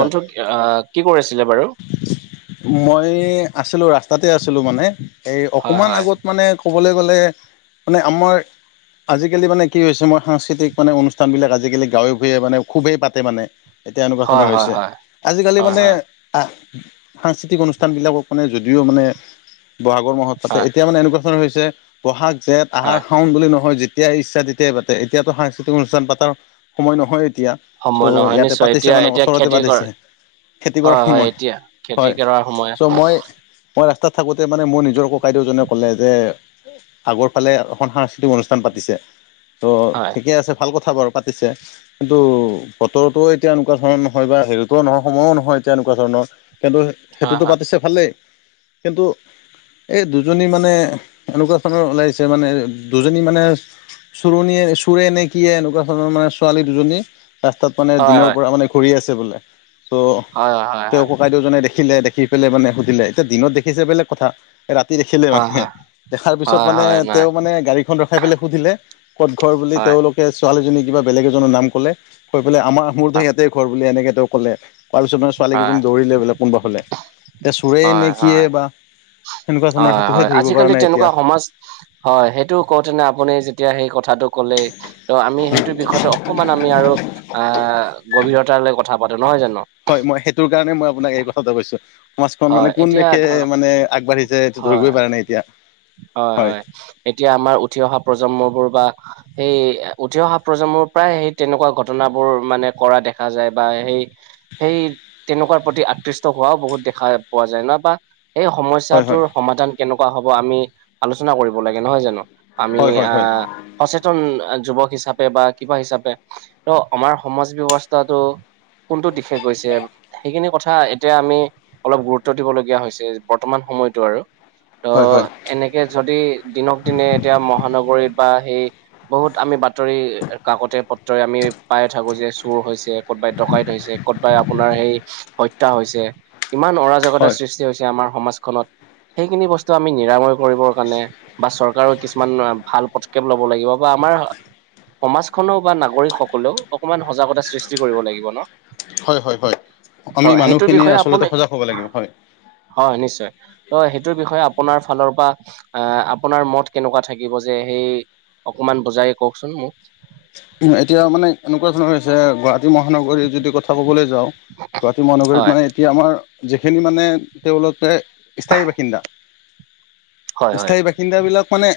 বন্ধু অ' কি কৰি আছিলে বাৰু? মই আছিলোঁ ৰাস্তাতে আছিলোঁ মানে এই হয় অকমান হয় আগত মানে ক'বলৈ গ'লে মানে আমাৰ আজিকালি মানে কি হৈছে, মই সাংস্কৃতিক মানে অনুষ্ঠানবিলাক আজিকালি গাঁৱে ভূঞে মানে খুবেই পাতে মানে। এতিয়া এনেকুৱা হয় ধণৰ হয় হৈছে। হয় আজিকালি হয় মানে হয় আহ সাংস্কৃতিক অনুষ্ঠান বিলাকক মানে যদিও মানে ব'হাগৰ মাহত পাতে হয় এতিয়া মানে এনেকুৱা ধৰণৰ হৈছে ব'হাগ, জেঠ, আহাৰ, হয় শাওন বুলি নহয় যেতিয়াই ইচ্ছা তেতিয়াই পাতে এতিয়াতো সাংস্কৃতিক অনুষ্ঠান পাতাৰ সময় নহয় এতিয়া। ত' সময় নহয় ইয়াতে নিশ্চয় পাতিছে মানে এতিয়া-এতিয়া ওচৰতে খেতি কৰে পাতিছে খেতি কৰাৰ হয়-হয় সময় এতিয়া খেতি হয় কৰাৰ সময়। চ' মই মই ৰাস্তাত থাকোঁতে মানে মোৰ নিজৰ ককাইদেউজনে ক'লে যে আগৰ ফালে এখন সাংস্কৃতিক অনুষ্ঠান পাতিছে ত' হয় ঠিকে আছে ভাল কথা বাৰু পাতিছে কিন্তু বতৰটো এতিয়া এনেকুৱা ধৰণৰ নহয় বা হেৰিটোও নহয় সময়ো নহয় এতিয়া এনেকুৱা ধৰণৰ কিন্তু হয় সেইটোতো পাতিছে। ভালেই, কিন্তু এই দুজনী মানে এনেকুৱা ধৰণৰ ওলাইছে মানে দুজনী মানে চুৰণীয়ে চোৰে নে কি এনেকুৱা ধৰণৰ মানে ছোৱালী দুজনী ৰাস্তাত মানে হয় হয় দিনৰ হয় পৰা মানে ঘূৰি আছে বোলে ত' হয় হয় হয় তেওঁ ককাইদেউ জনে দেখিলে দেখি পেলাই মানে সুধিলে এতিয়া দিনত দেখিছে বেলেগ কথা ৰাতি দেখিলে হয় মানে হয় দেখাৰ পিছত হয় মানে হয় নাই তেওঁ মানে গাড়ীখন ৰখাই পেলাই সুধিলে ক'ত ঘৰ বুলি হয় তেওঁলোক ছোৱালীজনী কিবা বেলেগ এজনৰ নাম ক'লে কৈ পেলে আমাৰ মোৰো ইয়াতেই ঘৰ বুলি এনেকে তেওঁ ক'লে। কোৱাৰ পিছত মানে ছোৱালী হয় কেইজনী দৌৰিলে বোলে কোনোবা ফালে এতিয়া চুৰেই নে কিয়ে বা। সেনেকুৱা ধৰণৰ সেইটোহে হয়-হয় ধৰিব পৰা আজিকালি নাই এতিয়া তেনেকুৱা সমাজ হয় সেইটো কওঁতেনে আপুনি যেতিয়া সেই কথাটো ক'লে ত' আমি সেইটো বিষয়টো অকমান আমি আৰু অ' গভীৰতালৈ কথা পাতোঁ নহয় জানো। হয় মই সেইটোৰ কাৰণে মই আপোনাক এই কথাটা কৈছোঁ। সমাজখন হয় মানে কোন এতিয়া দেশে ধৰক মানে আগবাঢ়িছে সেইটো হয় ধৰিবই পাৰে নাই এতিয়া হয়। এতিয়া আমাৰ উঠি অহা প্ৰজন্মবোৰ বা সেই উঠি অহা প্ৰজন্মৰ পৰাই সেই তেনেকুৱা ঘটনাবোৰ মানে কৰা দেখা যায় বা সেই সেই তেনেকুৱাৰ প্ৰতি আকৃষ্ট হোৱাও বহুত দেখা দেখা পোৱা যায় ন' বা সেই হয় হয় সমস্যাটোৰ সমাধান কেনেকুৱা হ'ব আমি আলোচনা কৰিব লাগে নহয় জানো আমি হয় হয় হয় অ' সচেতন যুৱক হিচাপে বা কিবা হিচাপে ত' আমাৰ সমাজ ব্যৱস্থাটো কোনটো দিশে গৈছে সেইখিনি কথা এতিয়া আমি অলপ গুৰুত্ব দিবলগীয়া হৈছে বৰ্তমান সময়তো আৰু। হয়-হয় এতিয়া যদি দিনক দিনে এতিয়া মহানগৰীত বা সেই বহুত আমি বাতৰি কাকতে পত্ৰই আমি পাই থাকোঁ যে চুৰ হৈছে। ক'তবাই ডকাই থৈছে ক'তবাই আপোনাৰ সেই হত্যা হৈছে ইমান অৰাজকতা হয় সৃষ্টি সৃষ্টি হৈছে আমাৰ সমাজখনত সেইখিনি বস্তু আমি নিৰাময় কৰিবৰ কাৰণে বা চৰকাৰৰ কিছু কিছুমান ভাল পদক্ষেপ ল'ব লাগিব বা আমাৰ সমাজ খনেও বা নাগৰিক সকলেও অকমান সজাগতা সৃষ্টি কৰিব লাগিব ন'? হয়-হয়-হয় আমি ত' সেইটোৰ মানুহখিনি বিষয়ে আচলতে আপুনি সজাগ হ'ব লাগিব হয়। হয় নিশ্চয়। ত সেইটোৰ বিষয়ে আপোনাৰ ফালৰ পৰা অ' আপোনাৰ মত কেনেকুৱা থাকিব যে সেই অকমান বজাই কওকচোন মোক। এতিয়া মানে এনেকুৱা ধৰণৰ হৈছে গ গুৱাহাটী মহানগৰীৰ যদি কথা ক'বলৈ যাওঁ গুৱাহাটী মহানগৰীত হয় মানে কি আমাৰ যিখিনি মানে তেওঁলোকে স্থায়ী বাসিন্দা হয় হয় স্থায়ী বাসিন্দাবিলাক মানে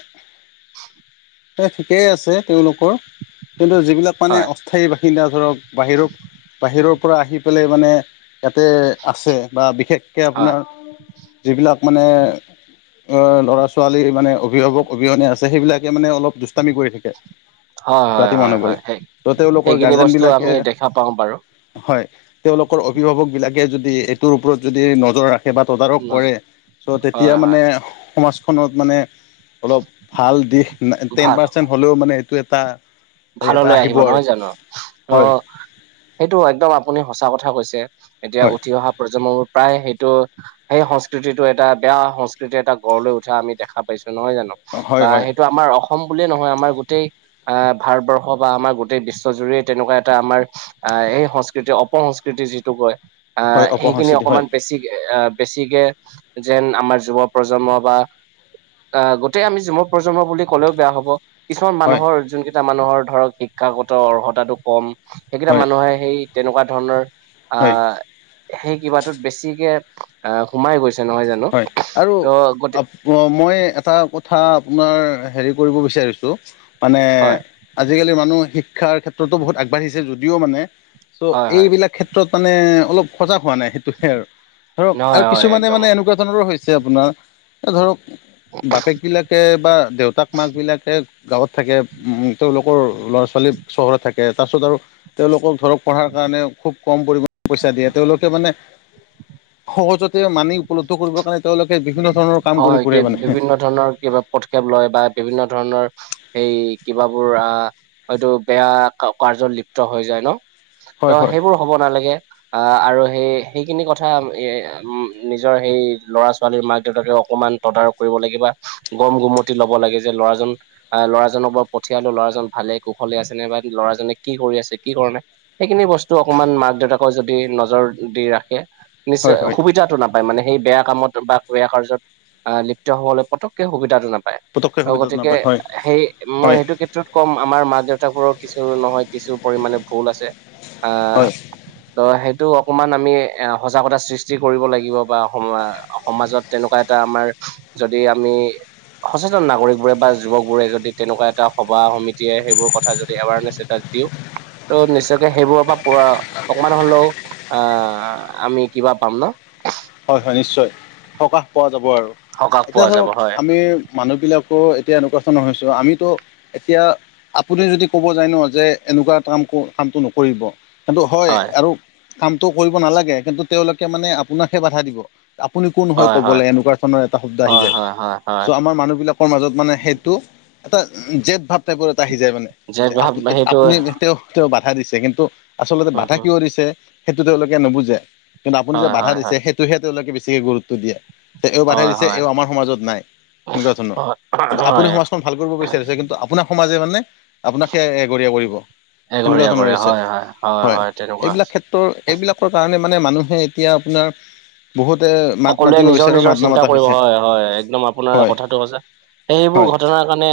এ ঠিকেই আছে তেওঁলোকৰ কিন্তু যিবিলাক মানে হয় অ স্থায়ী বাসিন্দা ধৰক বাহিৰৰ বাহিৰৰ পৰা আহি পেলাই মানে ইয়াতে আছে বা বিশেষকে হয় আপোনাৰ যিবিলাক মানে অ' ল'ৰা-ছোৱালী মানে অভিভাৱক অবিহনে আছে সেইবিলাকে মানে অলপ দুষ্টামি কৰি থাকে। হয় হয় ৰাতি হয় মনা কৰে হয় সেই ত' তেওঁলোকৰ সেইখিনি গাৰ্জেন বস্তু আমি বিলাকে দেখা পাওঁ বাৰু হয় তেওঁলোকৰ অভিভাৱক বিলাকে যদি এইটোৰ ওপৰত যদি নজৰ ৰাখ কিবা তদাৰক কৰে নজ- চ' তেতিয়া হয় হয় মানে সমাজখনত মানে অলপ ভাল দিশ না ভাল টেন পাৰ্চেন্ট হ'লেও মানে এইটো এটা এটা ভাললৈ আহিব আৰু নহয় জানো? হয় অঁ সেইটো একদম আপুনি সঁচা কথা কৈছে। এতিয়া হয় উঠি অহা প্ৰজন্মবোৰ প্ৰায় সেইটো সেই সংস্কৃতিটো এটা বেয়া সংস্কৃতিৰ এটা গড় লৈ উঠা আমি দেখা পাইছোঁ, নহয় জানো? হয় বা হয় সেইটো আমাৰ অসম বুলিয়ে নহয় আমাৰ গোটেই আহ ভাৰতবৰ্ষ বা আমাৰ গোটেই বিশ্বজুৰিৰে তেনেকুৱা এটা আমাৰ আহ এই সংস্কৃতি অপসং কৃতিৰ যিটো কয় আহ হয় সেইখিনি অপসংস্কৃতি হয় অকণমান বেছি কে এ বেছিকে যেন আমাৰ যুৱ প্ৰজন্ম বা আহ গোটেই আমি যুৱ প্ৰজন্ম বুলি ক'লেও বেয়া হ'ব। কিছুমান হয় মানুহৰ যোন কেইটা মানুহৰ ধৰক শিক্ষাগত অৰ্হতাটো কম। সেইকেইটা হয় মানুহে সেই তেনেকুৱা ধৰণৰ আ হয় সেই কিবাটোত বেছিকে আহ সোমাই গৈছে নহয় জানো? ত' গতি অঁ মই এটা কথা আপোনাৰ হেৰী কৰিব বিচাৰিছোঁ মানে হয় আজিকালি মানুহ শিক্ষাৰ ক্ষেত্ৰতো বহুত আগবাঢ়িছে যদিও মানে চ' হয় হয় এইবিলাক ক্ষেত্ৰত মানে অলপ সজাগ হোৱা নাই। সেইটোহে আৰু, ধৰক নহয় আৰু হয় কিছুমানে একদম মানে এনেকুৱা ধৰণৰো হৈছে আপোনাৰ, এ ধৰক বাপেক বিলাকে বা দেউতাক মাক বিলাকে গাঁৱত থাকে তেওঁলোকৰ ল'ৰা ছোৱালী চহৰত থাকে তাৰপিছত আৰু তেওঁলোকক ধৰক পঢ়াৰ কাৰণে খুব কম পৰিমাণৰ পইছা দিয়ে। তেওঁলোকে মানে সহজতে মানি উপলব্ধ কৰিবৰ কাৰণে তেওঁলোকে বিভিন্ন ধৰণৰ কাম কৰি হয় কি ফুৰে মানে বিভিন্ন ধৰণৰ কিবা পদক্ষেপ লয় বা বিভিন্ন ধৰণৰ সেই কিবাবোৰ আহ হয়তো বেয়া কা কাৰ্যত লিপ্ত হৈ যায়, ন? হয় ত' হয় সেইবোৰ হ'ব নালাগে। আহ আৰু সেই সেইখিনি কথা এ উম নিজৰ সেই ল'ৰা ছো ছোৱালীৰ মাক দেউতাকে অকমান তদাৰক কৰিব লাগিব বা গম গুমতি ল'ব লাগে যে ল'ৰাজন আ ল'ৰাজনক বা পঠিয়ালো ল'ৰাজন ভালে কুশলে আছে নাই বা ল'ৰাজনে কি কৰি আছে কি কৰা নাই। সেইখিনি বস্তু অকমান মাক দেউতাকৰ যদি নজৰ দি ৰাখে। হয় নিশ্চয় হয় সুবিধাটো নাপায় মানে সেই বেয়া কামত বা বেয়া কাৰ্যত আহ লিপ্ত হ'বলে পতককে সুবিধাটো নাপায়। পটককে আৰু সুবিধাটো গতিকে নাপায় হয়। সেই মই হয় সেইটো ক্ষেত্ৰত কম আমাৰ মা দেউতাবোৰৰো কিছু নহয় কিছু পৰিমাণে ভুল আছে। আ হয় ত' সেইটো অকমান আমি এ সজাগতা সৃষ্টি কৰিব লাগিব বা সমা সমাজত তেনেকুৱা এটা আমাৰ যদি আমি সচেতন নাগৰিকবোৰে বা যুৱকবোৰে যদি তেনেকুৱা এটা সভা সমিতিয়ে সেইবোৰ কথা যদি এৱাৰনেছ এটা দিওঁ। ত' নিশ্চয়কে সেইবোৰৰ পৰা পৰা অকমান হ'লেও আহ আমি কিবা পাম ন? হয় হয় নিশ্চয়। সকাহ পোৱা যাব আৰু সকাহ এতিয়া পোৱা যাব ধৰক হয় আমি মানুহ বিলাকো এতিয়া এনেকুৱা ধৰণৰ হৈছোঁ, আমিতো এতিয়া আপুনি যদি ক'ব যায় ন যে এনেকুৱা কামটো কামটো নকৰিব। কিন্তু হয় আৰু কামটো কৰিব নালাগে কিন্তু তেওঁলোকে মানে আপোনাকহে বাধা দিব। আপুনি কোন হয় ক'বলে এনেকুৱা ধৰণৰ এটা শব্দ আহি হয় যায়। হয় হয় হয় চ' আমাৰ মানুহ বিলাক ত্ৰৰ মাজত মানে সেইটো এটা জেদ ভাৱ এটা টাইপৰত আহি যায় মানে যে আ ভাৱ সেইটো আপুনি তেওঁ তেওঁ বাধা দিছে কিন্তু আচলতে উম বাধা হম কিয় দিছে সেইটো তেওঁলোকে নুবুজে কিন্তু আপুনি যে হয় বাধা হয় দি হয় সেইটোহে তেওঁলোকে বেছিকে গুৰুত্ব দিয়ে। তে এইবোৰ বাধা হয় দিছে হয় এইবোৰ আমাৰ সমাজত নাই। এনেকুৱা ধৰণৰ কিন্তু হয় আপুনি হয় সমাজ খন ভাল কৰিব বিচাৰিছে কিন্তু আপোনাক সমাজে মানে আপোনাক হে এঘৰীয়া কৰিব। সেনেকুৱা এঘৰীয়া খনৰ কৰে হৈছে হয় হয় হয় তেনেকুৱা হৈছে এইবিলাক ক্ষে ত এইবিলাকৰ কাৰণে মানে মানুহে এতিয়া আপোনাৰ বহুতে মাত সকলোৱে মাতিব নিজৰ বিচাৰো মাত নিজৰ চিন্তা নামাতা কৰিব হৈছে হয় হয় একদম আপোনাৰ হয় কথাটো সঁচা। সেইবোৰ হয় ঘটনাৰ কাৰণে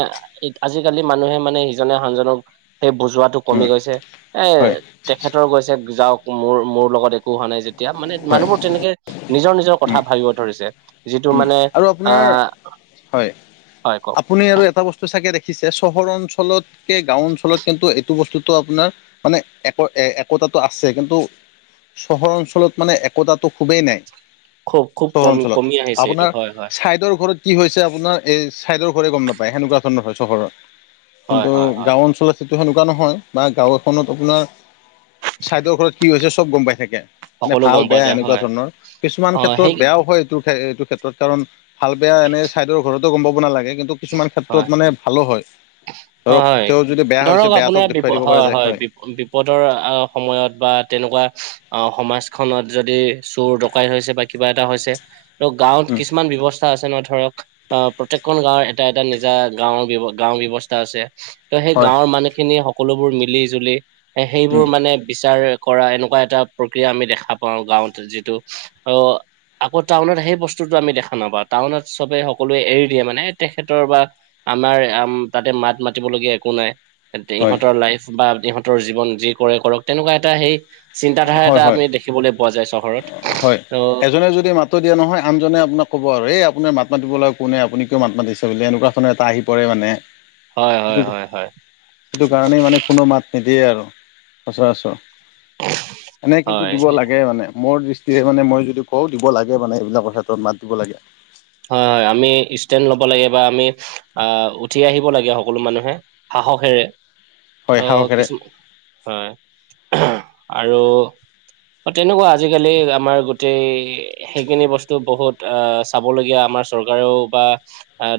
আজিকালি মানুহে মানে ইজনে সনজনক সেই বুজোৱাটো কমি উম গৈছে। এ হয়। তেখেতৰ গৈছে যাওক মোৰ মোৰ লগত একো হোৱা নাই যেতিয়া মানে হয় মানুহবোৰ তেনেকে নিজৰ নিজৰ কথা উম ভাবিব ধৰিছে যিটো উম মানে আৰু আপোনাৰ আহ হয় হয় কওক আপুনি আৰু এটা বস্তু চাগে দেখিছে চহৰ অঞ্চলত কে গাঁও অঞ্চলত কিন্তু এইটো বস্তুতটো আপোনাৰ মানে এক একোতাতো আছে কিন্তু চহৰ অঞ্চলত মানে একতাটো খুবেই নাই খুব খুব চহৰ কম অঞ্চলত কমি আহিছে এইটো আপোনাৰ হয় হয় চাইদৰ ঘৰত কি হৈছে আপোনাৰ এই চাইদৰ ঘৰে গম নাপায় সেনেকুৱা ধৰণৰ হয় চহৰৰ হয় কিন্তু হয় হয় গাওঁ অঞ্চলত সেইটো সেনেকুৱা নহয় বা গাঁও এখনত আপোনাৰ চাইডৰ ঘৰত কি হৈছে চব গম পাই থাকে মানে সকলো ভাল গম পোৱা বেয়া যায় এনেকুৱা হয় ধৰণৰ কিছুমান অ ক্ষেত্ৰত সেই বেয়াও হয় এইটো ক্ষেত্ৰত কাৰণ ভাল বেয়া এনে ছাইদৰ ঘৰতো গম পাব নালাগে কিন্তু কিছুমান হয় ক্ষেত্ৰত মানে ভালো হয় হয় ধৰক হয় তেওঁ যদি বেয়া ধৰক হৈছে আপোনাৰ বেয়াটোক বিপ দেখুৱাই দিব পৰা যায় হয়। বিপ বিপদৰ আহ সময়ত বা তেনেকুৱা আহ সমাজখনত যদি চোৰ ডকাই থৈছে বা কিবা এটা হৈছে ত গাঁৱত উম কিছুমান ব্যৱস্থা আছে ন ধৰক অ প্ৰত্যেকখন গাঁৱৰ এটা এটা নিজা গাঁওৰ গাওঁৰ ব্যৱস্থা আছে ত' সেই হয় গাঁৱৰ মানুহখিনিয়ে সক সকলোবোৰ মিলি জুলি এ সেইবোৰ উম মানে বিচাৰ কৰা এনেকুৱা এটা প্ৰক্ৰিয়া আমি দেখা পাওঁ গাঁৱত যিটো অ আকৌ টাউনত সেই বস্তুটো আমি দেখা নাপাওঁ টাউনত চবে সকলোৱে এৰি দিয়ে মানে তেখেতৰ বা আমাৰ আম তাতে মাত মাতিবলগীয়া একো নাই হয় ইহঁতৰ লাইফ বা ইহঁতৰ জীৱন যি কৰে কৰক তেনেকুৱা এটা সেই চিন্তাধাৰা হয় এটা হয় আমি দেখিবলৈ পোৱা যায় চহৰত ত যোনে যদি মাত টো দিয়ে নহয় আনজনে আপোনাক ক'ব আৰু এই আপোন মাত মাতিবলগা কোনে আপুনি কিয় মাত মাতিছে বুলি এনেকুৱা ধৰণৰ এটা আহি পৰে মানে হয় সেটো হয় হয় হয় সেটো কাৰণে মানে কোনো মাত নিদিয়ে আৰু সচৰাচ এনে কিন্তু হয় দিব হয় লাগে মানে মোৰ দৃ ষ্টিৰে মানে মই যদি কওঁ দিব লাগে মানে এইবিলাকৰ ক্ষেত্ৰত মাত দিব লাগে। হয় হয় আমি ষ্টেণ ল'ব লাগে বা আমি আহ উঠি আহিব লাগে সকলো মানুহে সাহসেৰে হয় অহ সাহসেৰে কিছু হয় আৰু তেনেকুৱা আজিকালি আমাৰ গোটেই সেইখিনি বস্তু বহুত অ চ চাবলগীয়া আমাৰ চৰকাৰেও বা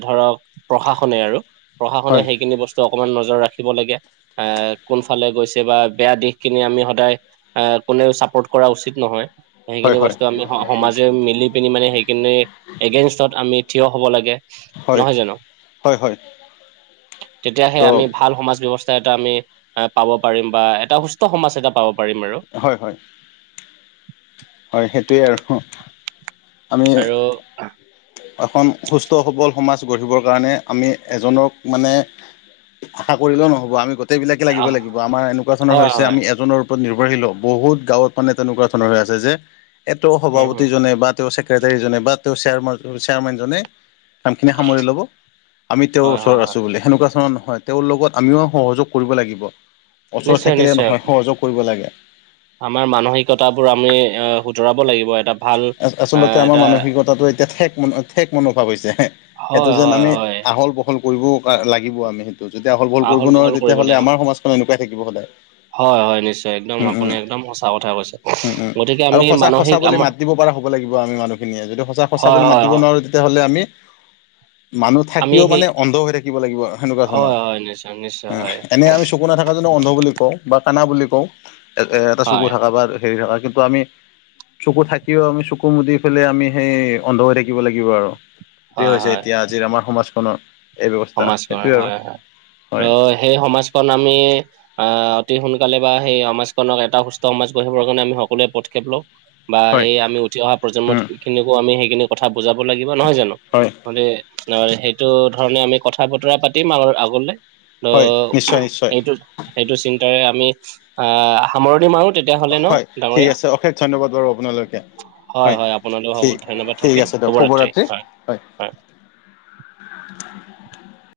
ধৰক প্ৰশাসনে আৰু প্ৰশাসনে হয় সেইখিনি বস্ স্তু অকমান নজৰ ৰাখিব লাগে আহ কোনফালে গৈছে বা বেয়া দিশখিনি আমি সদায় আহ কোনেও চাপোৰ্ট কৰা উচিত নহয়। হয় সেইখিনি হয় বস্তু আমি সমাজে মিলি পিনি মানে সেইখিনি এগেইনষ্টত আমি থিয় হ'ব লাগে হয় নহয় জানো। হয় হয় তেতিয়াহে চ' আমি ভাল সমাজ ব্যৱ তাত, আমি পাব পাৰিম বা এটা সুস্থ সমাজ এটা পাব পাৰিম আৰু। হয় হয় হয় সেইটোৱে আৰু আমি আৰু এখন সুস্থ সবল সমাজ গঢ়িবৰ কাৰণে আমি এজনক মানে- আশা কৰিলেও নহ'ব আমি গোটেই বিলাকে লাগিব আহ লাগিব, আমাৰ এনেকুৱা ধৰণৰ হয় হৈছে হয় আমি এজনৰ- নিৰ্ভৰশীল বহুত গাঁৱত মানে তেনেকুৱা ধৰণৰ হৈ আছে যে এইটো উম হম সভাপতিজনে বা- ছেক্ৰটীজনে বা তেওঁ চেয়াৰমেনজনে কামখিনি সামৰি ল'ব। আমি তেওঁৰ হয় হয় ওচৰত হয় আছো বুলি সেনেকুৱা ধৰণৰ নহয় তেওঁৰ লগত আমিও সহযোগ কৰিব লাগিব। ওচৰত নিশ্চয় থাকিলে নিশ্চয় নহয় সহযোগ কৰিব লাগে। আমাৰ মানসিকতাবোৰ আমি অঁ শুধৰাব লাগিব এটা। ভাল আচলতে আহ আমাৰ এটা মানসিকতাটো এতিয়া ঠেক ঠেক মনোভাৱ হৈছে হ। হয় সেইটো যেন হয় আমি হয় আহল বহল ল কৰিব লাগিব আমি সেইটো যদি আহল বহল কৰিব নোৱাৰোঁ তেতিয়াহ'লে আমাৰ সমাজখন এনেকুৱাই থাকিব সদায়। হয় হয় নিশ্চয় একদম উম আপুনি উম একদম সঁচা কথা কৈছে, গতিকে আমি মানসিক আমাৰ- মাতিব পৰা হ'ব লাগিব আমি মানুহখিনিয়ে যদি সঁচা সঁচা হয় বুলি হয় মাতিব হয় নোৱাৰো তেতিয়াহ'লে আমি- মানুহ আমি থাকিও সেই মানে অন্ধ হৈ থাকিব লাগিব সেনেকুৱা হয় ধৰণৰ, হয় নিশ্চয় নিশ্চয় অ হয় এনে আমি চকু নাথাকো। নথকা জনক অন্ধ বুলি কওঁ বা কানা বুলি কওঁ এ এটা চকু হয় থাকা বা- হে ৰাতি পোৱা আমি, চকু থাকি- আমি চকু মুদি ফেললে আমি সেই অন্ধ হৈ থাকিব লাগিব আৰু, সেইটোয়ে হয় হৈছে হয় এতিয়া- আজিৰ আমাৰ সমাজখনৰ এই ব্যৱস্থা সমাজ গঢ় সেইটোৱে হয় আৰু হয় হয়। আৰু সেই সমাজখন আমি। আহ অতি সোনকালে বা সেই সমাজখনক এটা সুস্থ সমাজ গঢ়িবৰ কাৰণে আমি সকলোৱে পদক্ষেপ লওঁ। বা হয়। সেই আমি উঠি অহা প্ৰজন্ম উম খিনিকো আমি সেইখিনি কথা বুজাব লাগিব নহয় জানো। হয় মানে সেইটো ধৰণে আমি কথা বতৰা পাতিম আৰু আগলে। ত হয় নিশ্চয় নিশ্চয় এইটো সেইটো চিন্তাৰে আমি আহঁ সামৰণি মাৰো। তেতিয়াহ'লে ন হয় ঠিক ডাঙৰীয়া? আছে অশেষ ধন্যবাদ বাৰু আপোনালৈকে। হয় হয় আপোনালৈও হ'ব ঠিক ধন্যবাদ ঠিক থাকিল আছে দিয়ক শুভৰাত্ৰি হয়। হয়।